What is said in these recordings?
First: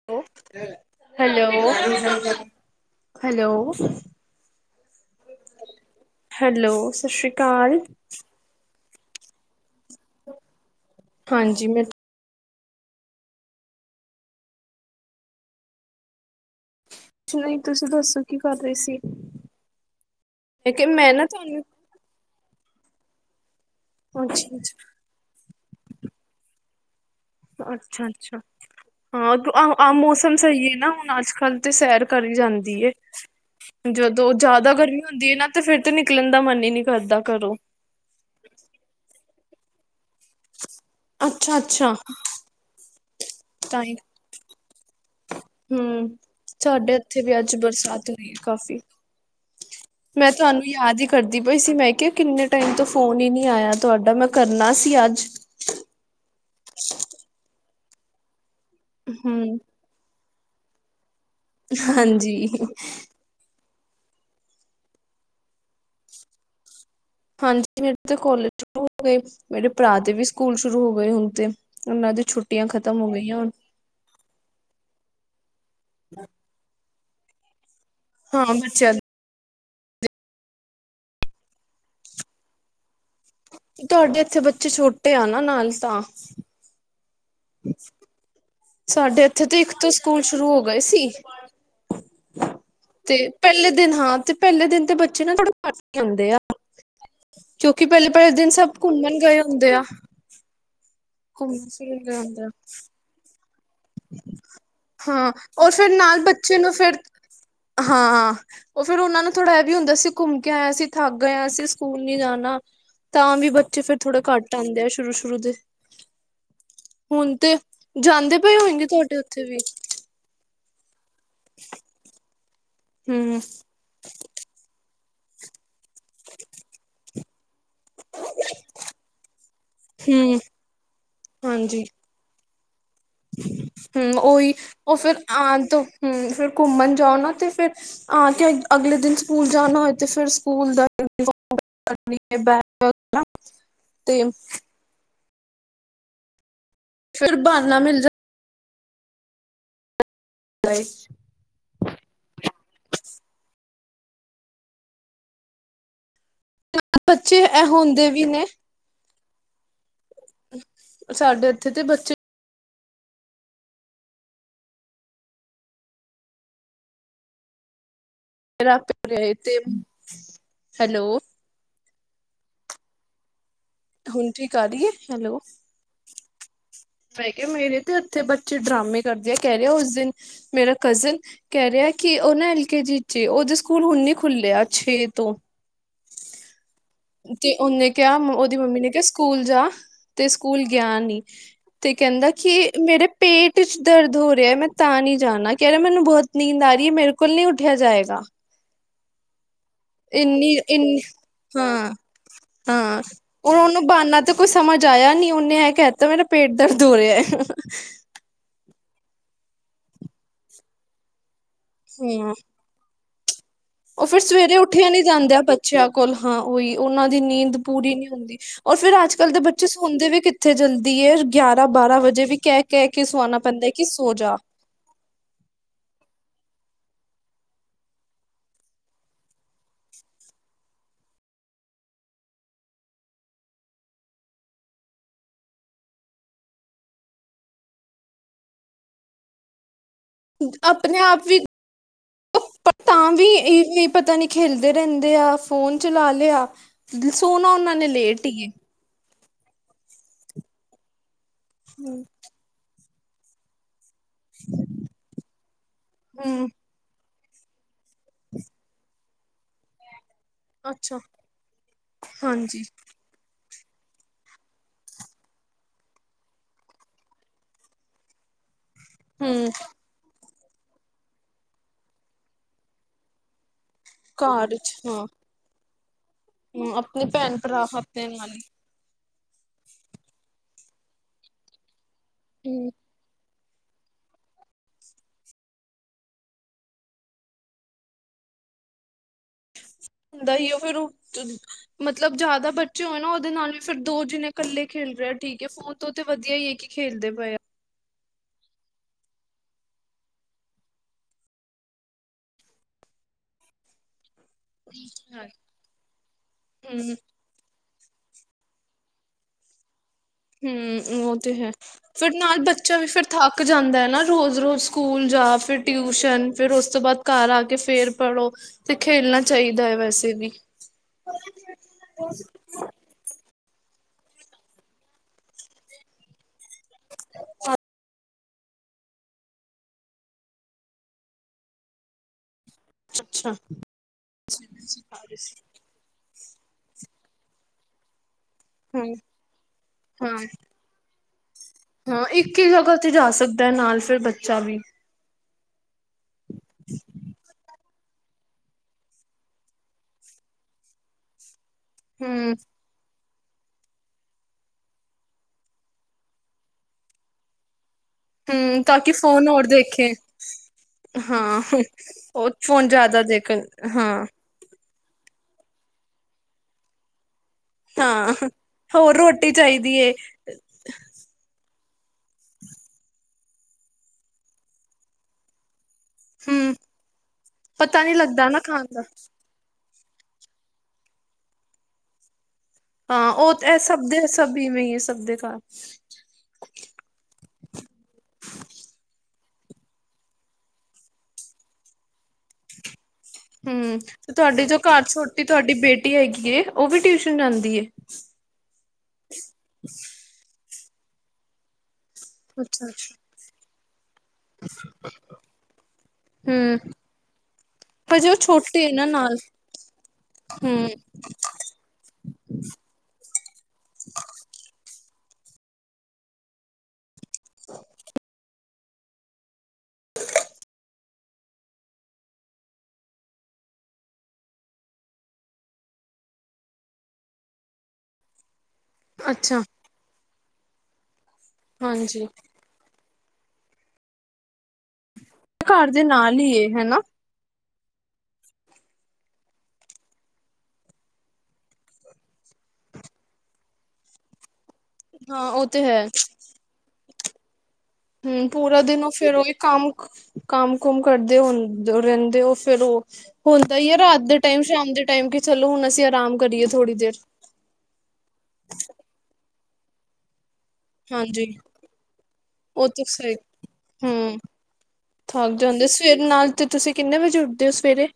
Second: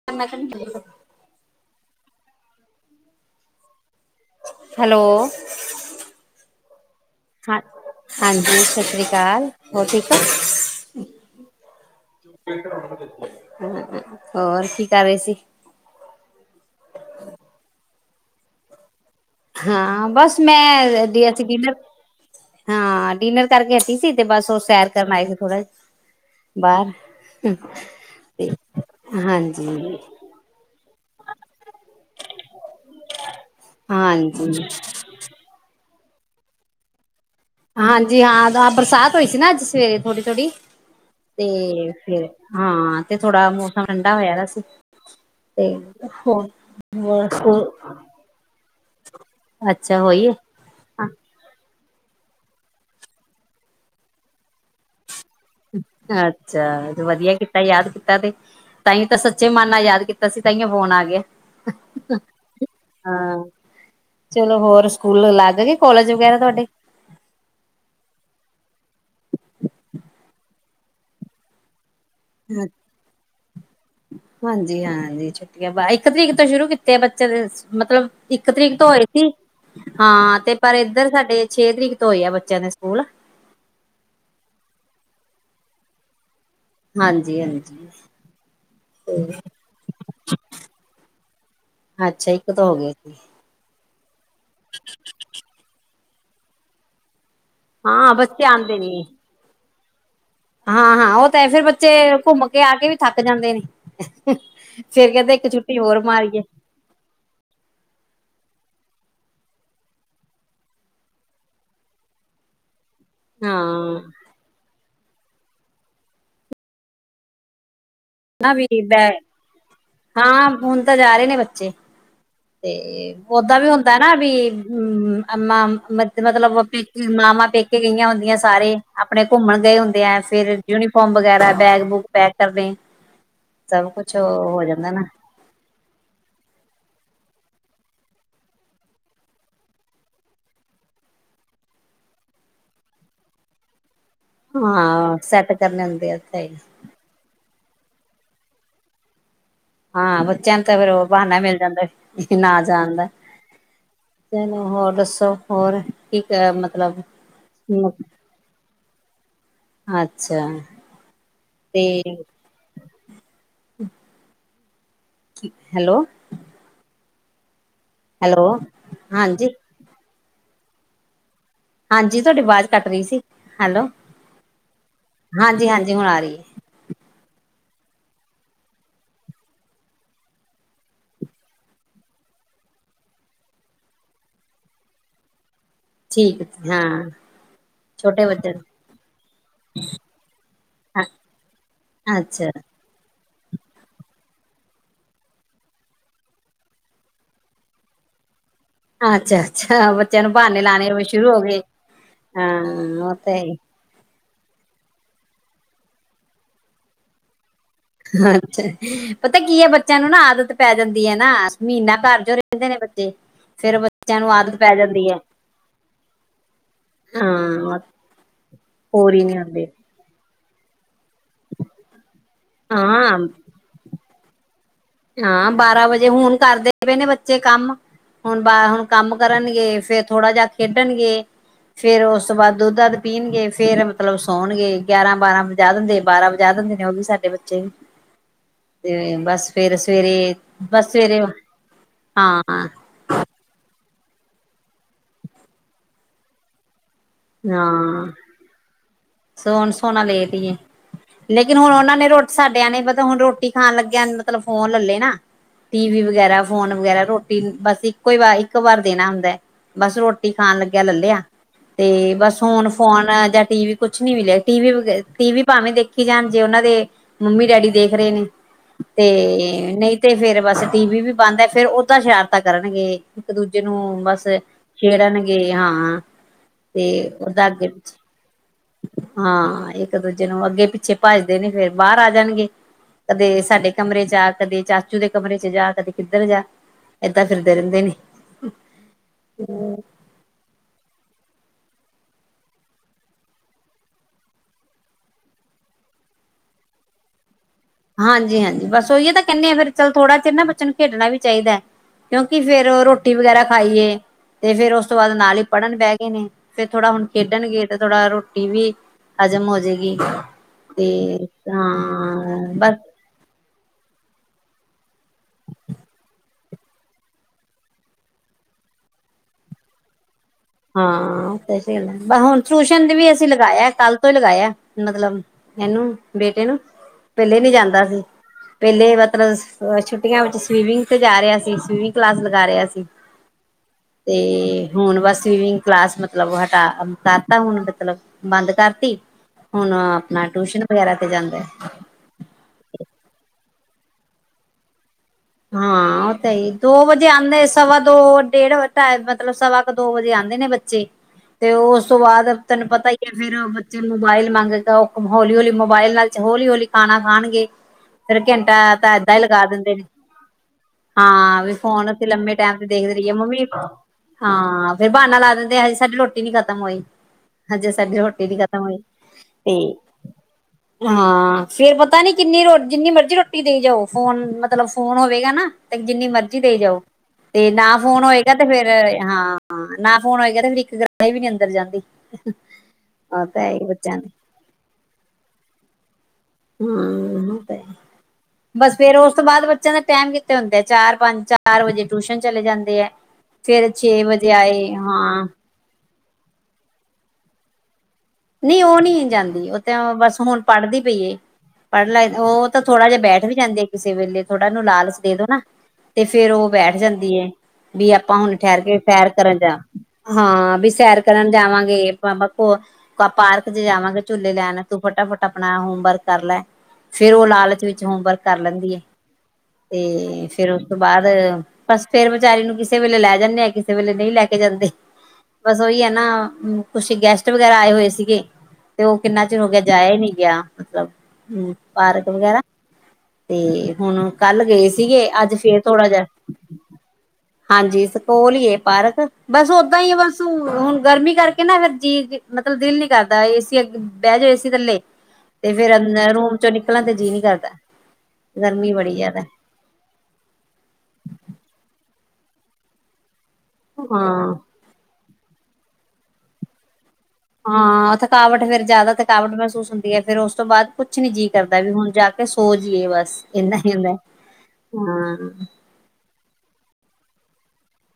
[unintelligible] Hello -hello. Hello hello, ਸਸ੍ਰੀ ਅਕਾਲ। ਜੀ ਸਸ਼੍ਰੀ ਅਕਾਲ। ਹੋਰ ਠੀਕ ਓ? ਹਾਂਜੀ, ਮੈਂ ਹੋਰ, ਹੋਰ ਕੀ ਕਰ ਰਹੇ ਸੀ ਨਹੀਂ, ਤੁਸੀਂ ਦੱਸੋ ਕੀ ਕਰ ਰਹੇ ਸੀ ਹਾਂ ਬਸ ਕਿਹਾ ਮੈਂ ਡੀ ਨਾ ਐਚ ਪੀ ਤੁਹਾਨੂੰ ਡਿਨਰ, ਹਾਂ ਡਿਨਰ ਕਰਕੇ ਹਟੀ ਸੀ ਠੀਕ ਹੈ ਤੇ ਬਸ ਅੱਛਾ ਉਹ ਸੈਰ ਕਰਨ ਆਏ ਸੀ ਥੋੜਾ ਜਿਹਾ, ਬਾਹਰ ਅੱਛਾ-ਅੱਛਾ, ਤੇ ਹਾਂ ਅੰਮ ਹਾਂਜੀ ਅੰਮਮੋਸ ਇਕਦਮ ਸਹੀਏ ਨਾ, ਹੁਣ ਅੱਜ ਕੱਲ ਤੇ ਸੈਰ ਕਰੀ ਜਾਂਦੀ ਏ, ਜਦੋਂ ਹਾਂਜੀ। ਜ਼ਿਆਦਾ ਗਰਮੀ ਹੁੰਦੀ ਹੈ ਨਾ ਤੇ ਫੇਰ ਤੇ ਨਿਕਲਣ ਦਾ ਮਨ ਹੀ ਨੀ ਕਰਦਾ ਘਰੋਂ ਹਾਂਜੀ, ਹਾਂ ਬਰਸਾਤ ਹੋਈ ਸੀ ਨਾ ਅੱਜ ਸਵੇਰੇ ਥੋੜੀ- ਥੋੜੀ ਅੱਛਾ ਤੇ ਅੱਛਾ ਫੇਰ ਹਾਂ ਤੇ ਥੋੜਾ ਤਾਂ ਮੌਸਮ ਹੀ ਠੰਡਾ ਹੋਇਆ ਦਾ ਸੀ। ਤੇ ਹਮ ਹੋਰ ਸਾਡੇ ਇੱਥੇ ਵੀ ਅੱਜ ਬਰਸਾਤ ਹੋਈ ਹੈ ਕਾਫ਼ੀ [unintelligible] ਅੱਛਾ ਹੋਹੀ ਮੈਂ ਏ ਤੁਹਾਨੂੰ ਯਾਦ ਹੀ ਕਰਦੀ ਪਈ ਸੀ, ਮੈਂ ਕਿਹਾ ਕਿੰਨੇ ਟਾਈਮ ਤੋਂ ਫੋਨ ਹੀ ਨਹੀਂ ਆਇਆ ਤੁਹਾਡਾ, ਮੈਂ ਕਰਨਾ ਸੀ ਅੱਜ? ਅੱਛਾ ਵਧੀਆ ਕੀਤਾ, ਯਾਦ ਕੀਤਾ ਤੇ ਤਹੀ ਤਾਂ ਸੱਚੇ ਹੂੰ, ਮਨ ਨਾਲ ਯਾਦ ਕੀਤਾ ਬਸ ਤਾਂਹੀਓਂ ਫੋਨ ਆ ਗਿਆ। ਹਾਂਜੀ। ਹਾਂ, ਚਲੋ ਹੋਰ ਸਕੂਲ ਲੱਗ ਗਏ ਕੋਲੇਜ ਵਗੈਰਾ ਤੁਹਾਡੇ। ਹਾਂਜੀ ਮੇਰੇ ਤੇ ਕੋਲਜ ਸ਼ੁਰੂ ਹੋ ਗਏ, ਮੇਰੇ ਭਰਾ ਦੇ ਵੀ ਸਕੂਲ ਸ਼ੁਰੂ ਹੋ ਗਏ ਹੁਣ ਤੇ, ਉਹਨਾਂ ਦੇ ਛੁੱਟੀਆਂ ਖਤਮ ਹੋ ਗਈਆਂ ਹੁਣ ਹਾਂਜੀ ਹਾਂ ਹਾਂਜੀ, ਛੁੱਟੀਆਂ ਬਾਵ ਇੱਕ ਤਰੀਕ ਤੋਂ ਸ਼ੁਰੂ ਕੀਤੇ ਬੱਚੇ ਦੇ ਮਤਲਬ ਇੱਕ ਹਾਂ ਤਰੀਕ ਤੋਂ ਬੱਚਿਆਂ ਹੋਏ ਦੀ। ਸੀ, ਹਾਂ ਤੇ ਪਰ ਇੱਧਰ ਸਾਡੇ ਛੇ ਤਰੀਕ ਤੋਂ ਹੋਏ ਆ ਬੱਚਿਆਂ ਦੇ ਸਕੂਲ ਤੁਹਾਡੇ ਇੱਥੇ ਬੱਚੇ ਛੋਟੇ ਆ ਨਾਲ ਤਾ। ਹਾਂਜੀ, ਹਾਂਜੀ। ਸਾਡੇ ਇੱਥੇ ਤੇ ਇੱਕ ਤੋਂ ਸਕੂਲ ਸ਼ੁਰੂ ਹੋ ਗਏ ਸੀ। ਅੱਛਾ ਇੱਕ ਤੋਂ ਹੋ ਗਏ ਸੀ ਤੇ ਪਹਿਲੇ ਦਿਨ ਹਾਂ ਤੇ ਪਹਿਲੇ ਦਿਨ ਤੇ ਬੱਚੇ ਬੱਚੇ ਥੋੜੇ ਘੱਟ ਆਉਂਦੇ ਆ, ਕਿਉਂਕਿ ਹਾਂ ਪਹਿਲੇ-ਪਹਿਲੇ ਬੱਚੇ ਦਿਨ ਸਭ ਆਉਂਦੇ ਨੀ ਘੁੰਮਣ ਗਏ ਹੁੰਦੇ ਆ। ਹਾਂ- ਹਾਂ ਉਹ ਤਾਂ ਹੈ, ਫੇਰ ਘੁੰਮਣ ਬੱਚੇ ਫਿਰਨ ਗਏ ਹੁੰਦੇ ਘੁੰਮ ਕੇ ਆ ਕੇ ਵੀ ਥੱਕ ਜਾਂਦੇ ਨੇ। ਫੇਰ ਕਹਿੰਦੇ ਇੱਕ ਛੁੱਟੀ ਹੋਰ ਮਾਰੀਏ। ਨਾ ਫੇਰ ਹਾਂ, ਹਾਂ। ਔਹ ਫੇਰ ਉਹਨਾ ਨੂੰ ਥੋੜ੍ਹਾ ਇਹ ਵੀ ਹੁੰਦਾ ਅਸੀਂ ਘੁੰਮ ਕੇ ਆਇਆ, ਅਸੀ ਥੱਕ ਗਏ ਆ, ਅਸੀਂ ਸਕੂਲ ਨੀ ਜਾਣਾ। ਤਾਂ ਵੀ ਬੱਚੇ ਫੇਰ ਹਾਂ ਥੋੜ੍ਹੇ ਘੱਟ ਘੱਟ ਆਦੇ ਆ, ਸ਼ੁਰੂ- ਸ਼ੁਰੂ ਦੇ ਹੁਣ ਤੇ ਜਾਂਦੇ ਨਾ ਵੀ ਕਾ ਬੈ ਤੁਹਾਡੇ ਉੱਥੇ ਵੀ ਹਾਂ ਹੁਣ ਤਾਂ ਜਾ ਰਹੇ ਨੇ ਬੱਚੇ, ਤੇ ਹਮ ਓਦਾਂ ਵੀ ਹੁੰਦਾ ਨਾ ਵੀ ਹਮ, ਮਾ ਮਤਲਬ ਪੇਕੇ ਮਾਵਾਂ ਪੇਕੇ ਗਈਆਂ ਹੁੰਦੀਆਂ ਸਾਰੇ ਆਪਣੇ ਘੁੰਮਣ ਗਏ ਹੁੰਦੇ ਆ, ਹਮ ਫੇਰ ਯੂਨੀਫਾਰਮ ਵਗੈਰਾ ਬੈਗ, ਹਾਂਜੀ ਬੂਗ ਪੈਕ ਕਰਨੇ ਸਭ ਕੁਛ ਹੋ ਜਾ ਔਹ ਫੇਰ ਆਉਣ ਤੋਂ ਫਿਰ ਘੁੰਮਣ ਜਾਓ ਨਾ ਤੇ ਫੇਰ ਆ ਕੇ ਅਗਲੇ ਦਿਨ ਸਕੂਲ ਜਾਣਾ ਹੋਏ ਤੇ ਫੇਰ ਸਕੂਲ ਦਾ [unintelligible] [unintelligible] ਬੈਗ ਨਾ ਤੇ ਹਮ, ਸੈੱਟ ਕਰਨੇ ਹੁੰਦੇ ਆ ਉਥੇ ਹੀ। ਫੇਰ ਬਹਾਨਾ ਮਿਲ ਜਾ ਹਾਂ ਬੱਚਿਆਂ ਨੂੰ ਜਾਂਦਾ ਤਾਂ ਏ ਫੇਰ ਉਹ ਬਹਾਨਾ ਮਿਲ ਜਾਂਦਾ ਏ। ਕਿ ਨਾ ਜਾਣਦਾ, ਤੈਨੂੰ ਹੋਰ ਦੱਸੋ ਹੋਰ? ਠੀਕ ਐ ਮਤਲਬ ਬੱਚੇ ਇਹ ਹੂੰ ਹੁੰਦੇ ਵੀ ਨੇ ਅੱਛਾ ਸਾਡੇ ਇੱਥੇ ਤੇ ਬੱਚੇ ਕੀ ਹੈਲੋ। ਹੈਲੋ ਮੈਂ ਰੱਖ ਕੇ ਆਈ, ਹਾਂਜੀ ਤੇ ਹੈਲੋ। ਹਾਂਜੀ ਤੁਹਾਡੀ ਆਵਾਜ਼ ਕੱਟ ਰਹੀ ਸੀ, ਹੈਲੋ ਹੁਣ ਠੀਕ ਆ ਰਹੀ ਹੈ ਹਾਂਜੀ, ਹਾਂਜੀ ਹੁਣ ਆ ਰਹੀ ਐ। ਮੈ ਕਿਹਾ ਮੇਰੇ ਤੇ ਇੱਥੇ ਬੱਚੇ ਡਰਾਮੇ ਕਰਦੇ ਆ, ਕਹਿ ਰਹੇ ਐ ਉਸ ਦਿਨ ਮੇਰਾ ਕਜ਼ਨ ਕਹਿ ਰਿਹਾ ਕਿ ਉਹ ਨਾ ਐਲ ਕੇ ਜੀ ਚ ਏ, ਉਹਦਾ ਸਕੂਲ ਹੁਣ ਨੀ ਖੁੱਲਿਆ ਛੇ ਤੋਂ ਠੀਕ ਏ ਹਾਂ। ਤੇ ਉਨੇ ਕਿਆ ਛੋਟੇ ਮ ਬੱਚੇ ਉਦੀ ਮੰਮੀ ਨੇ ਕਿਆ ਕਿ ਸਕੂਲ ਜਾ ਤੇ ਸਕੂਲ ਗਿਆ ਨਈ। ਤੇ ਕੈਂਦਾ ਅੱਛਾ ਕਿ ਮੇਰੇ ਪੇਟ 'ਚ ਦਰਦ ਹੋ ਰਿਆ ਮੈਂ ਤਾਂ ਨੀ ਜਾਣਾ ਕੈ ਰਿਆ ਮੈਨੂੰ ਬੋਤ ਨੀਂਦ ਆ ਰਈ ਐ‌ ਮੇਰੇ ਕੋ ਲੋ ਨੀ ਉੱਠੇਆ ਜਾਏਗਾ। ਅੱਛਾ-ਅੱਛਾ ਬੱਚਿਆਂ ਨੂੰ ਇੰਨੀ ਬਾਨੇ ਇੰਨੀ ਲਾਣੇ ਸ਼ੁਰੂ ਹੋ ਗਏ ਹਾਂ ਹਾਂ ਓ ਤੇ ਹੈ ਈ। ਬਾਨਾ ਤਾਂ ਕੋਈ ਸਮਝ ਆਇਆ ਨੀ ਉਨੇ ਐ ਕੈ ਤਾਂ ਮੇਰਾ ਪੇਟ ਦਰਦ ਹੋ ਰਿਆ। ਅੱਛਾ ਪਤਾ ਕੀ ਐ ਬੱਚਿਆਂ ਨੂੰ ਨਾ ਆਦਤ ਪੈ ਜਾਂਦੀ ਐ ਨਾ ਮ੍ਹੀਨਾ ਘਰ ਜੋ ਰੈਂਦੇ ਨੇ ਬੱਚ ਦੇ ਓ ਫਿਰ ਸਵੇਰੇ ਉੱਠਿਆ ਨੀ ਜਾਂਦਾ ਬੱਚਿਆਂ ਕੋਲ ਹਾਂ ਓਈ ਉਨਾਂ ਦੀ ਨੀਂਦ ਹਾਂ ਪੂਰੀ ਨੀ ਹੁੰਦੀ। ਓ ਫਿਰ ਪੂਰੀ ਅੱਜ-ਕੱਲ ਨੀ ਦੇ ਹੁੰਦੀ ਬੱਚੇ ਸ ਹੁੰਦੇ ਵੀ ਕਿੱਥੇ ਜਲਦੀ ਐ ਗਿਆਰਾਂ-ਬਾਰਾਂ ਵਜੇ ਵੀ ਕੈ-ਕੈ ਕੇ ਸੋ ਹਾਂ ਆਣਾ ਪੈਂਦਾ ਕਿ ਸੋ ਜਾ। ਹਾਂ ਬਾਰਾਂ ਵਜੇ ਹੁਣ ਕਰਦੇ ਪਏ ਨੇ ਬੱਚੇ ਕੰਮ ਹੁਣ ਬਾ ਹੁਣ ਕੰਮ ਕਰਨਗੇ ਫਿਰ ਥੋੜਾ ਜੇਹਾ ਖੇਡਣਗੇ ਫਿਰ ਉਸ ਤੋਂ ਬਾਦ ਦੁੱਧ ਦਧ ਪੀਣਗੇ ਫੇਰ ਮਤਲਬ ਸੌਣਗੇ ਗਿਆਰਾਂ ਬਾਰਾਂ ਵਜਾ ਦਿੰਦੇ ਬਾਰਾਂ ਵਜਾ ਦਿੰਦੇ ਨੇ ਓ ਵੀ ਸਾਡੇ ਬੱਚੇ ਵੀ ਤੇ ਬਸ ਫਿਰ ਸਵੇਰ-ਸਵੇਰੇ ਬਸ ਆਪਣੇ ਸਵੇਰੇ ਆਪ ਵੀ ਹਾਂ-ਹਾਂ। ਤਾਂ ਵੀ ਏ ਏ ਪਤਾ ਨੀ ਖੇਲਦੇ ਰੈਂਦੇ ਆ ਫੋਨ ਚਲਾ ਲਿਆ। ਦ ਸੋਨਾ ਉਨਾ ਨੇ ਹਾਂ ਲੇਟ ਈ ਏ। ਸੋਣ ਸੋਨਾ ਲੇਟ ਈ ਏ ਲੇਕਿਨ ਹੁਣ ਉਨਾਂ ਨੇ ਰੋ ਸਾਡਿਆਂ ਨੇ ਪਤਾ ਹੁਣ ਰੋਟੀ ਖਾਣ ਲੱਗਿਆ ਨ ਮਤਲਬ ਫੋਨ ਲੱ ਲੇ ਨਾ ਟੀ ਵੀ ਵਗੈਰਾ ਹੂੰ ਫੋਨ ਵਗੈਰਾ ਰੋਟੀ ਬਸ ਇੱਕ ਕੋਈ ਵਾ ਇੱਕ ਵਾਰ ਦੇਣਾ ਹੁੰਦਾ। ਬਸ ਰੋਟੀ ਖਾਣ ਲੱਗਿਆ ਅੱਛਾ ਲੱਲ ਲਿਆ ਤੇ ਬਸ ਹਾਂਜੀ ਹੁਣ ਫੋਨ ਜਾਂ ਟੀ ਵੀ ਕੁਛ ਨੀ ਮਿਲਿਆ ਟੀ ਵੀ ਵਗੈ ਟੀ ਵੀ ਭਾਵੇਂ ਦੇਖੀ ਜਾਣ ਜੇ ਉਨਾਂ ਦੇ ਮੰਮੀ ਡੈਡੀ ਦੇਖ ਰਏ ਨੇ। ਹੂੰ ਤੇ ਨਈ ਤੇ ਫਿਰ ਬਸ ਟੀ ਵੀ ਵੀ ਬੰਦ ਐ ਫੇਰ ਓਦਾਂ ਸ਼ਿਆਰਤਾਂ ਕਰਨਗੇ। ਇੱਕ-ਦੂਜੇ ਨੂੰ ਬਸ ਘਰ ਚ ਹਾਂ ਛੇੜਨਗੇ ਹਾਂ ਹੂੰ ਤੇ ਆਪਣੇ ਭੈਣ ਓਦਾ ਅੱਗੇ-ਪਿੱਛੇ [inaudible] ਹਾਂ ਇੱਕ-ਦੂਜੇ ਨੂੰ ਅੱਗੇ-ਪਿੱਛੇ ਭੱਜਦੇ ਨੇ ਫਿਰ ਬਾਰ ਆ ਜਾਣਗੇ। ਹੂੰ ਕਦੇ ਸਾਡੇ ਕਮਰੇ 'ਚ ਆ ਕਦੇ ਚਾਚੂ ਦੇ ਕਮਰੇ 'ਚ ਜਾ ਕਦੇ ਕਿੱਧਰ ਜਾ। ਏਦਾਂ ਫਿਰਦੇ ਰੈਂਦੇ ਨੇ। ਹੁੰਦਾ ਈ ਏ ਓ ਫਿਰ ਓ ਮਤਲਬ ਜਾਦਾ ਬੱਚੇ ਹੋਏ ਨਾ ਉਦੇ ਨਾਲ ਵੀ ਫਿਰ ਦੋ ਜਨੇ ਕੱਲੇ ਖੇਲ ਰਿਆ ਠੀਕ ਐ ਫੋਨ ਤੋਂ ਤੇ ਵਧੀਆ ਈ ਐ ਕਿ ਖੇਲਦੇ ਪਏ ਆ। ਹਾਂਜੀ-ਹਾਂਜੀ ਬਸ ਉਹੀਏ ਤਾਂ ਕੈਂਨੇ ਆ ਫਿਰ ਚੱਲ ਥੋੜਾ ਚਿਰ ਨਾ ਬੱਚਿਆ ਨੂੰ ਖੇਡਣਾ ਵੀ ਚਾਈਦਾ। ਕਿਉਂਕਿ ਫਿਰ ਓ ਰੋਟੀ ਵਗੈਰਾ ਖਾਈਏ। ਤੇ ਫਿਰ ਉਸ ਤੋਂ ਬਾਦ ਹਾਂਜੀ ਨਾਲ ਈ ਪੜ੍ਹਨ ਬੈ ਗਏ ਨੇ ਫਿਰ ਥੋੜ੍ਹਾ ਹਮ ਹੁਣ ਖੇਡਣਗੇ ਤੇ ਥੋੜਾ ਰੋਟੀ ਵੀ ਹਾਜ਼ਮ ਹੋਜੇਗੀ। ਹਮ ਤੇ ਉਹ ਹੈ ਫਿਰ ਨਾਲ ਹਾਂ। ਬੱਚਾ ਬਸ ਵੀ ਫਿਰ ਥੱਕ ਜਾਂਦਾ ਐ ਨਾ ਰੋਜ਼-ਰੋਜ਼ ਸਕੂਲ ਜਾ ਫਿਰ ਟਿਊਸ਼ਨ ਫਿਰ ਉਸ ਤੋਂ ਬਾਦ ਘਰ ਆ ਕੇ ਫਿਰ ਪੜ੍ਹੋ ਤੇ ਖੇਲਣਾ ਚਾਈਦਾ ਏ ਵੈਸੇ ਵੀ ਹਾਂ ਹੁਣ ਤੇ ਖੇਲਣ ਬ ਹੁਣ ਟੂਸ਼ਨ ਤੇ ਵੀ ਅਸੀਂ ਲਗਾਇਆ ਕੱਲ ਤੋਂ ਈ ਲਗਾਇਆ ਮਤਲਬ ਏਨੂੰ ਬੇਟੇ ਨੂੰ ਪੈਲੇ ਨੀ ਜਾਂਦਾ ਸੀ। ਪੈਲੇ ਮਤਲਬ ਅ ਛੁੱਟੀਆਂ ਵਿੱਚ ਸਵੀਮਿੰਗ ਤੇ ਜਾ ਰਿਆ ਸੀ ਸਵੀਮਿੰਗ ਕਲਾਸ ਲਗਾ ਰਿਆ ਸੀ। ਅੱਛਾ ਤੇ ਹੁਣ ਬਸ ਸਵੀਮਿੰਗ ਕਲਾਸ ਮਤਲਬ ਹਟਾ ਹਟਤਾ ਹੁਣ ਮਤਲਬ ਬੰਦ ਹਮ ਕਰਤੀ ਹੁਨ ਹਾਂ ਆਪਨਾ ਟੂਸ਼ਨ ਵਗੈਰਾ ਤੇ ਜਾਂਦੈ। ਹਾਂ ਇੱਕ ਈ ਜਗਾ ਤੇ ਜਾ ਸਕਦਾ ਨਾਲ ਫਿਰ ਬੱਚਾ ਵੀ। ਹਾਂ। ਓ ਤੇ ਦੋ ਵਜੇ ਆਂਦੇ ਸਵਾ ਦੋ ਡੇਢ ਢਾ ਮਤਲਬ ਸਵਾ ਕ ਦੋ ਵਜੇ ਆਂਦੇ ਨੇ ਬੱਚੇ ਤੇ ਓਸ ਤੋਂ ਹਮ ਬਾਦ ਤੈਨੂੰ ਪਤਾ ਈ ਤੇ ਫੇਰ ਬੱਚੇ ਨੂੰ ਮੋਬਾਇਲ ਮੰਗ ਓ ਹੌਲੀ-ਹੌਲੀ ਮੋਬਾਇਲ ਨਾਲ ਹੌਲੀ-ਹੌਲੀ ਖਾਨਾ ਖਾਨਗੇ। ਫੇਰ ਘੈਂਟਾ ਹਮ ਕਿ ਤਾਂ ਏਦਾਂ ਈ ਫੋਨ ਲਗਾ ਹੋਰ ਦਿੰਦੇ ਨੇ। [inaudible] ਹਾਂ ਵੇ ਫੋਨ ਅਸੀਂ ਉਹ ਲੰਮੇ ਟੈਮ ਤੇ ਫੋਨ ਦੇਖਦੇ ਜ਼ਿਆਦਾ ਰਈਏ ਦੇਖਣ ਮੰਮੀ ਹਾਂ ਹਾਂ ਫੇਰ ਬਾਨਾ ਲਾ ਦਿੰਦੇ ਐ ਹਜੇ ਸਾਡੀ ਰੋਟੀ ਨੀ ਖਤਮ ਹੋਈ। ਹਜੇ ਸਾਡੇ ਹਾਂ ਰੋਟੀ ਨੀ ਖ਼ਤਮ ਹੋਈ ਹੋਰ ਰੋਟੀ ਤੇ ਚਾਹੀਦੀ ਏ ਹਾਂ ਫੇਰ ਪਤਾ ਨੀ ਕਿੰਨੀ ਰੋ ਜਿੰਨੀ ਮਰਜ਼ੀ ਰੋਟੀ ਦੇਈ ਜਾਓ ਫੋਨ ਮਤ ਮਤਲਬ ਫੋਨ ਹੋਵੇਗਾ ਨਾ ਤੇ ਜਿੰਨੀ ਮਰਜ਼ੀ ਹਮ ਦੇਈ ਜਾਓ, ਤੇ ਨਾ ਪਤਾ ਨੀ ਫੋਨ ਲੱਗਦਾ ਹੋਏਗਾ ਨਾ ਤੇ ਖਾਣ ਫੇਰ ਦਾ ਹਾਂ ਹਾਂ ਨਾ ਫੋਨ ਹੋਏਗਾ ਤੇ ਫੇਰ ਇੱਕ ਗਰਾਰੀ ਵੀ ਨੀ ਅੰਦਰ ਜਾਂਦੀ। ਹਾਂ ਆਹ ਓ ਹੈ ਤਾਂ ਏ ਹੀ ਸਬ ਬੱਚਿਆਂ ਦੇ ਦੀ ਸਬ ਈਵੀਂ ਏ ਸਬ ਦੇ ਘਰ। ਹਾਂ ਓ ਤਾ ਹੈ। ਬਸ ਫੇਰ ਓਸ ਤੋਂ ਬਾਦ ਬੱਚਿਆਂ ਦਾ ਟੈਮ ਕਿੱਥੇ ਹੁੰਦਾ ਚਾਰ-ਪੰਜ, ਚਾਰ ਵਜੇ ਟੂਸਨ ਚਲੇ ਜਾਂਦੇ ਐ। ਹੂੰ ਤੇ ਤੁਆਡੇ ਜੋ ਘਰ ਛੋਟੀ ਤੁਆਡੀ ਬੇਟੀ ਹੈਗੀ ਏ ਓ ਵੀ ਟਿਊਸ਼ਨ ਜਾਂਦੀ ਏ। ਨਈਂ ਓ ਨੀ ਜਾਂਦੀ ਓ ਤਾਂ ਬਸ ਹੁਨ ਪੜਦੀ ਪਈ ਏ ਪੜ੍ਹ ਲੈ ਓ ਤਾਂ ਅੱਛਾ ਥੋੜਾ ਅੱਛਾ ਜਾ ਬੈਠ ਏ ਵੀ ਜਾਂਦੀ ਆ ਕਿਸੇ ਵੇਲੇ ਥੋੜਾ ਓਨੂੰ ਲਾਲਚ ਦੇ ਦੋ ਨਾ। ਤੇ ਫੇਰ ਓ ਹਮ ਬੈਠ ਜਾਂਦੀ ਏ ਬੀ ਹਜੇ ਉਹ ਆਪਾਂ ਹੁਨ ਠੈਰ ਛੋਟੇ ਕੇ ਨਾ ਸੈਰ ਨਾਲ ਕਰਨ ਜਾਨਾ ਹਾਂ ਹਮ ਵੀ ਸੈਰ ਕਰਨ ਜਾਵਾਂਗੇ ਆਪਾਂ ਮਖੋ ਆਪਾਂ ਪਾਰਕ ਚ ਜਾਵਾਂਗੇ ਝੂਲੇ ਲੈਨ ਤੂੰ ਫਟਾਫਟ ਆਪਨਾ ਹੋਮਵਰਕ ਕਰ ਲੈ। ਫੇਰ ਓ ਲਾਲਚ ਵਿੱਚ ਹੋਮਵਰਕ ਕਰ ਲੈਂਦੀ ਏ, ਤੇ ਫੇਰ ਉਸ ਤੋਂ ਬਾਦ ਬਸ ਫੇਰ ਵਿਚਾਰੀ ਨੂੰ ਕਿਸੇ ਵੇਲੇ ਲੈ ਜਾਂਨੇ ਆਂ ਕਿਸੇ ਵੇਲੇ ਨਈਂ ਲੈ ਕੇ ਜਾਂਦੇ। ਬਸ ਓਈ ਐ ਨਾ ਕੁਛ ਗੈਸਟ ਵਗੈਰਾ ਆਏ ਹੋਏ ਸੀਗੇ ਤੇ ਓ ਕਿੰਨਾ ਚਿਰ ਅੱਛਾ ਹੋ ਗੇਆ ਜਾਏਆ ਈ ਨਈ ਗੇਆ, ਮਤਲਬ ਹੂੰ ਹਾਂਜੀ ਪਾਰਕ ਵਗੈਰਾ ਤੇ ਹੁਨ ਕੱਲ ਗਏ ਸੀਗੇ ਅੱਜ ਫੇਰ ਘਰ ਦੇ ਥੋੜਾ ਜਾ ਨਾਲ ਹੀ ਏ ਹਨਾ ਹਾਂਜੀ ਸ ਕੋਲ ਈ ਏ ਪਾਰਕ ਬਸ ਓਦਾਂ ਈ ਬਸ ਹੁਨ ਗਰਮੀ ਕਰਕੇ ਨਾ ਫੇਰ ਜੀਅ ਮਤਲਬ ਦਿਲ ਨੀ ਕਰਦਾ ਏਸੀ ਅੱਗੇ ਬੈ ਜੋ ਏਸੀ ਥੱਲੇ ਹਾਂ ਉਹ ਤੇ ਫੇਰ ਹੈ ਅੰਦਰ ਰੂਮ ਚੋਂ ਨਿਕਲਾ ਤੇ ਜੀਅ ਨੀ ਕਰਦਾ। ਹੂੰ ਪੂਰਾ ਗਰਮੀ ਦਿਨ ਓ ਬੜੀ ਫੇਰ ਜ਼ਿਆਦਾ ਓਈ ਕੰਮ ਕੰਮ ਕੁੰਮ ਕਰਦੇ ਹੁੰ ਰੈਂਦੇ ਓਂ ਫੇਰ ਓ, ਹੁੰਦਾ ਈ ਐ ਰਾਤ ਦੇ ਹਾਂ। ਟੈਮ ਸ਼ਾਮ ਦੇ ਟੈਮ ਕੇ ਚਲੋ ਹੁਨ ਅਸੀਂ ਅਰਾਮ ਕਰੀਏ ਥੋੜੀ ਦੇਰ। ਹਾਂ ਥਕਾਵਟ ਫੇਰ ਜਾਦਾ ਥਕਾਵਟ ਮਹਿਸੂਸ ਹੁੰਦੀ ਐ ਫੇਰ ਓਸ ਤੋਂ ਬਾਦ ਕੁਛ ਨੀ ਹਾਂਜੀ ਜੀਅ ਕਰਦਾ ਵੀ ਹੁਨ ਜਾ ਕੇ ਸੋ ਉਹ ਤਾਂ ਜੀਏ ਸਹੀ ਬਸ ਏਨਾ ਈ ਹੁੰਦਾ। ਹਮ ਹਾਂ ਥੱਕ ਜਾਂਦੇ ਸਵੇਰੇ ਨਾਲ ਤੇ ਤੁਸੀਂ ਕਿੰਨੇ ਵਜੇ ਉੱਠਦੇ ਓ ਸਵੇਰੇ।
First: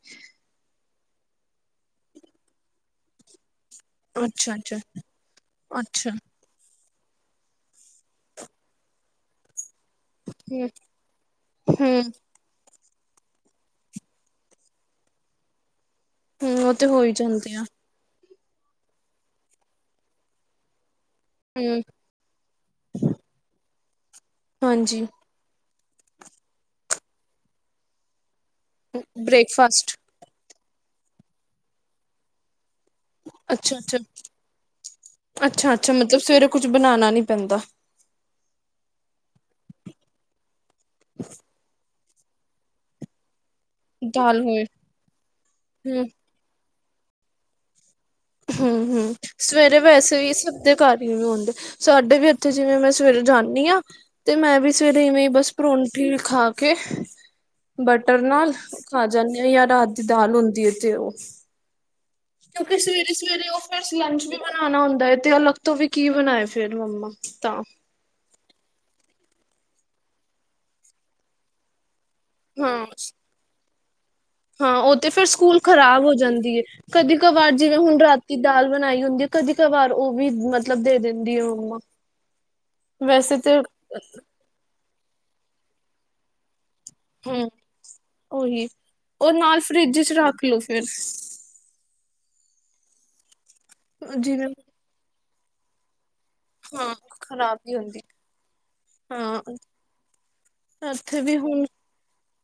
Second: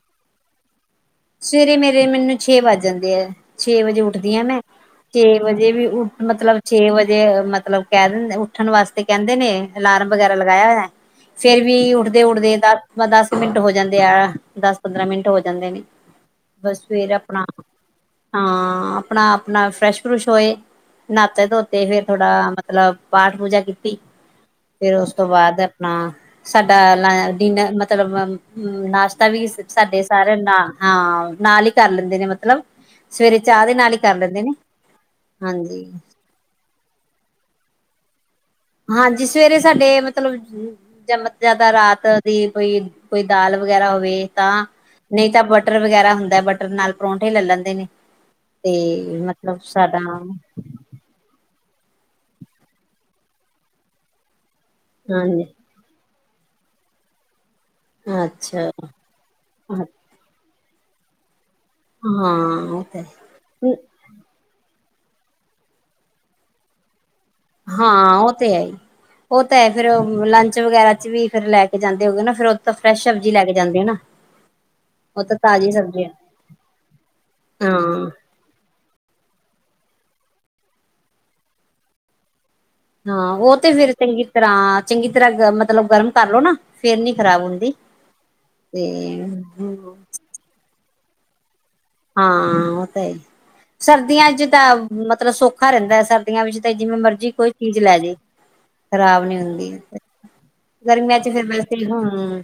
ਸਵੇਰੇ ਮੇਰੇ ਮੈਨੂੰ ਛੇ ਵੱਜ ਜਾਂਦੇ ਐ। ਛੇ ਵਜੇ ਉੱਠਦੀ ਆ ਅੱਛਾ ਮੈਂ, ਅੱਛਾ ਛੇ ਵਜੇ ਵੀ ਅੱਛਾ ਉੱਠ ਮਤਲਬ ਛੇ ਵਜੇ ਮਤਲਬ ਕੈ ਦਿੰਦੇ ਉੱਠਨ ਵਾਸਤੇ ਕੈਂਦੇ ਨੇ ਅਲਾਰਮ ਵਗੈਰਾ ਹਮ ਲਗਾਏਆ ਹੋਏਆ, ਫੇਰ ਵੀ ਹਮ ਉੱਠਦੇ-ਉੱਠਦੇ ਦ ਬਸ ਦਸ ਕ ਮਿੰਟ ਹੋ ਜਾਂਦੇ ਆ ਦਸ ਪੰਦਰਾਂ ਮਿੰਟ ਹੋ ਜਾਂਦੇ ਨੇ। ਹਮ ਉਹ ਬਸ ਤੇ ਹੋ ਫੇਰ ਹੀ ਆਪਨਾ ਜਾਂਦੇ ਆ ਹਾਂ ਆਪਨਾ-ਆਪਨਾ ਫਰੈਸ਼-ਫਰੁਸ਼ ਹੋਏ, ਹਮ ਨਾਤੇ-ਧੋਤੇ ਫੇਰ ਥੋੜਾ ਮਤਲਬ ਪਾਠ-ਪੂਜਾ ਕੀਤੀ, ਫੇਰ ਹਾਂਜੀ ਓਸ ਤੋਂ ਬਾਦ ਹ ਸਾਡਾ ਲ ਡਿਨਰ ਮਤਲਬ ਨਾਸ਼ਤਾ ਵੀ ਬ੍ਰੇਕਫਾਸਟ ਸਾਡੇ ਸਾਰੇ ਨਾ ਹਾਂ। ਨਾਲ ਹੀ ਕਰ ਲੈਂਦੇ ਨੇ ਮਤਲਬ ਸਵੇਰੇ ਚਾਹ ਦੇ ਅੱਛਾ ਨਾਲ ਈ ਅੱਛਾ ਕਰ ਲੈਂਦੇ ਨੇ, ਹਾਂਜੀ। ਕੁਝ ਬਣਾਣਾ ਨੀ ਪੈਂਦਾ। ਹਾਂਜੀ, ਸਵੇਰੇ ਸਾਡੇ ਮਤਲਬ ਜ-ਜਿਆਦਾ ਰਾਤ ਦੀ ਕੋਈ ਕੋਈ ਦਾਲ ਵਗੈਰਾ ਹੋਵੇ ਦਾਲ ਹੋਏ ਤਾਂ ਨਹੀਂ ਤਾਂ ਬਟਰ ਹਮ ਵਗੈਰਾ ਹੁੰਦਾ। ਬਟਰ ਨਾਲ ਪਰੌਂਠੇ ਲੈ ਲੈਂਦੇ ਨੇ। ਹੂੰ-ਹੂੰ। ਤੇ ਮਤਲਬ ਸਵੇਰੇ ਸਾਡਾ ਵੈਸੇ ਵੀ ਸਭਦੇ ਘਰ ਈ ਨੀ ਆਉਂਦੇ ਸਾਡੇ ਵੀ ਇੱਥੇ ਜਿਵੇਂ ਮੈਂ ਸਵੇਰੇ ਜਾਂਨੀ ਆ ਤੇ ਮੈਂ ਵੀ ਸਵੇਰੇ ਇਵੇਂ ਹੀ ਹਾਂਜੀ ਬਸ ਪਰੋਠੇ ਖਾ ਕੇ ਬਟਰ ਨਾਲ ਅੱਛਾ ਖਾ ਜਾਂਨੇ ਆ ਜਾਂ ਰਾ ਦਾਲ ਹੁੰਦੀ ਐ ਤੇ ਉਹ ਹਾਂ ਕਿਉਂਕਿ ਉਹ ਤੇ ਹੈ। ਸਵੇਰੇ-ਸਵੇਰੇ ਓ ਫੇਰ ਲੰਚ ਵੀ ਬਣਾਨੲ ਹੁੰਦਾ ਐ ਤੇ ਅਲੱਗ ਤੋਂ ਵੀ ਕੀ ਬਣਾਏ ਫੇਰ ਮੰਮਾ ਤਾਂ ਹਾਂ, ਉਹ ਤੇ ਹੈ ਹੀ, ਉਹ ਤਾਂ ਹੈ ਫੇਰ ਲੰਚ ਵਗੈਰਾ ਚ ਵੀ ਫਰ ਲੈ ਜਾਂਦੇ ਹੋਗੇ ਫਿਰ ਉਹ ਹਾਂ ਫਰੈਸ਼ ਸਬਜ਼ੀ ਲੈ ਕੇ ਜਾਂਦੇ ਆ ਨਾ। ਹਾਂ ਉਹ ਤੇ ਫਿਰ ਤਾਂ ਸਕੂਲ ਤਾਜ਼ੀ ਖ਼ਰਾਬ ਸਬਜ਼ੀ ਹਾਂ ਹੋ ਜਾਂਦੀ ਐ। ਕਦੀ ਕ ਵਾਰ ਜਿਵੇਂ ਹੁਣ ਰਾਤ ਦਾਲ ਬਣਾਈ ਹੁੰਦੀ ਐ, ਕਦੀ ਕ ਵਾਰ ਉਹ ਵੀ ਮਤਲਬ ਦੇ ਦਿੰਦੀ ਆ ਮੰਮਾ। ਹਾਂ, ਉਹ ਤੇ ਫਿਰ ਚੰਗੀ-ਤਰ੍ਹਾਂ ਚੰਗੀ ਤਰ੍ਹਾਂ ਮਤਲਬ ਗਰਮ ਕਰਲੋ ਨਾ ਫਿਰ ਨੀ ਖ਼ਰਾਬ ਹੂੰ ਹੁੰਦੀ ਉਹੀ ਤੇ ਉਹ ਨਾਲ ਫਰਿੱਜ [unintelligible] ਹਾਂ ਓ ਤਾਂ ਹੈ ਈ। ਸਰਦੀਆਂ ਚ ਜਿਵੇਂ ਤਾਂ ਮਤਲਬ ਸੌਖਾ ਰਹਿੰਦੈ ਸਰਦੀ ਦੀਆਂ ਵਿੱਚ ਤੇ ਹਾਂ ਜਿਵੇਂ ਮਰਜੀ ਕੋਈ ਖ਼ਰਾਬ ਨੀ ਚੀਜ਼ ਲੈ ਹੁੰਦੀ ਜੇ, ਖਰਾਬ ਹਾਂ ਨੀ ਹੁੰਦੀ। ਗਰਮੀਆਂ ਇੱਥੇ ਵੀ ਹੁਣ ਚ [unintelligible] ਹੂੰ।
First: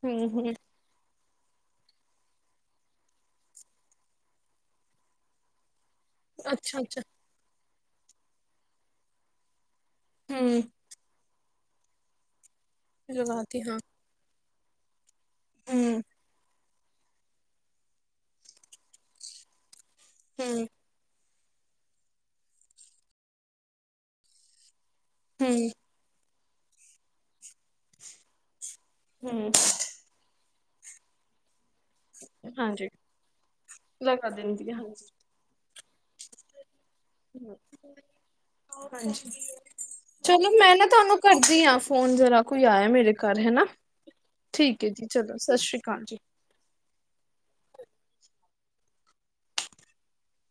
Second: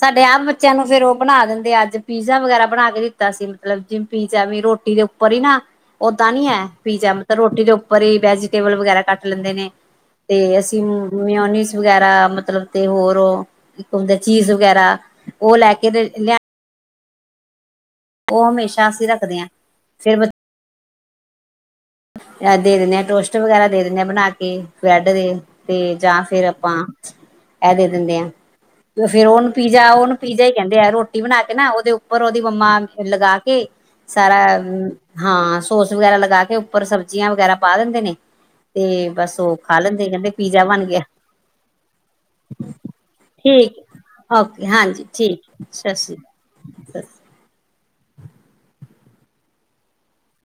ਸਾਡੇ ਹੂੰ ਆਪ ਹੂੰ ਬੱਚਿਆਂ ਨੂੰ ਫੇਰ ਉਹ ਬਣਾ ਦਿੰਦੇ ਐ, ਅੱਜ ਪੀਜ਼ਾ ਵਗੈਰਾ ਬਣਾ ਕੇ ਦਿੱਤਾ ਸੀ। ਮਤਲਬ ਜਿਵੇਂ ਪੀਜ਼ਾ ਵੀ ਰੋਟੀ ਦੇ ਉੱਪਰ ਈ ਨਾ ਓਦਾਂ ਨੀ ਐ ਅੱਛਾ ਅੱਛਾ ਪੀਜ਼ਾ ਰੋਟੀ ਦੇ ਉੱਪਰ ਈ ਵੈਜੀਟੇਬਲ ਵਗੈਰਾ ਕੱਟ ਲੈਂਦੇ ਨੇ ਤੇ ਹੂੰ ਅਸੀਂ ਮਿਓਨੀਸ ਵਗੈਰਾ ਮਤਲਬ ਤੇ ਹੋਰ ਲਗਾਤੀ ਹਾਂ ਇੱਕ ਹੁੰਦਾ ਚੀਜ਼ ਵਗੈਰਾ ਉਹ ਲੈ ਕੇ ਹੂੰ ਲਿਆ ਓ ਹਮੇਸ਼ਾ ਅਸੀਂ ਰੱਖਦੇ ਹਾਂ ਫਿਰ ਹਮ। ਦੇ ਦਿੰਨੇ ਆ, ਟੋਸਟ ਵਗੈਰਾ ਦੇ ਦਿੰਨੇ ਆ ਬਣਾ ਕੇ ਬ੍ਰੈਡ ਦੇ ਹੂੰ ਤੇ ਜਾਂ ਫੇਿਰ ਆਪਾਂ ਇਹ ਦੇ ਦਿੰਦੇ ਹਾਂ ਫਿਰ ਉਹਨੂੰ ਹੂੰ ਪੀਜ਼ਾ ਉਹਨੂੰ ਪੀਜ਼ਾ ਹੀ ਕਹਿੰਦੇ ਆ ਰੋਟੀ ਬਣਾ ਕੇ ਨਾ ਉਹਦੇ ਉੱਪਰ ਉਹਦੀ ਮੰਮਾ ਹਾਂਜੀ ਲਗਾ ਕੇ ਲਗਾ ਸਾਰਾ ਦਿੰਦੀ ਆ ਹਾਂਜੀ ਹਾਂ ਸੋਸ ਵਗੈਰਾ ਲਗਾ ਕੇ ਉੱਪਰ ਸਬਜ਼ੀਆਂ ਵਗੈਰਾ ਪਾ ਦਿੰਦੇ ਨੇ ਤੇ ਹਾਂਜੀ, ਬਸ ਉਹ ਖਾ ਲੈਂਦੇ ਕਹਿੰਦੇ ਚਲੋ ਪੀਜ਼ਾ ਮੈਂ ਬਣ ਨਾ ਗਿਆ ਤੁਹਾਨੂੰ ਕਰਦੀ ਆ ਫੋਨ। ਜਰਾ ਕੋਈ ਆਇਆ ਮੇਰੇ ਘਰ ਹੈ ਨਾ। ਠੀਕ ਓਕੇ, ਠੀਕ ਹਾਂਜੀ। ਠੀਕ ਐ। ਸਤਿ ਅਕਾਲ ਸ਼੍ਰੀ ਜੀ ਅਕਾਲ।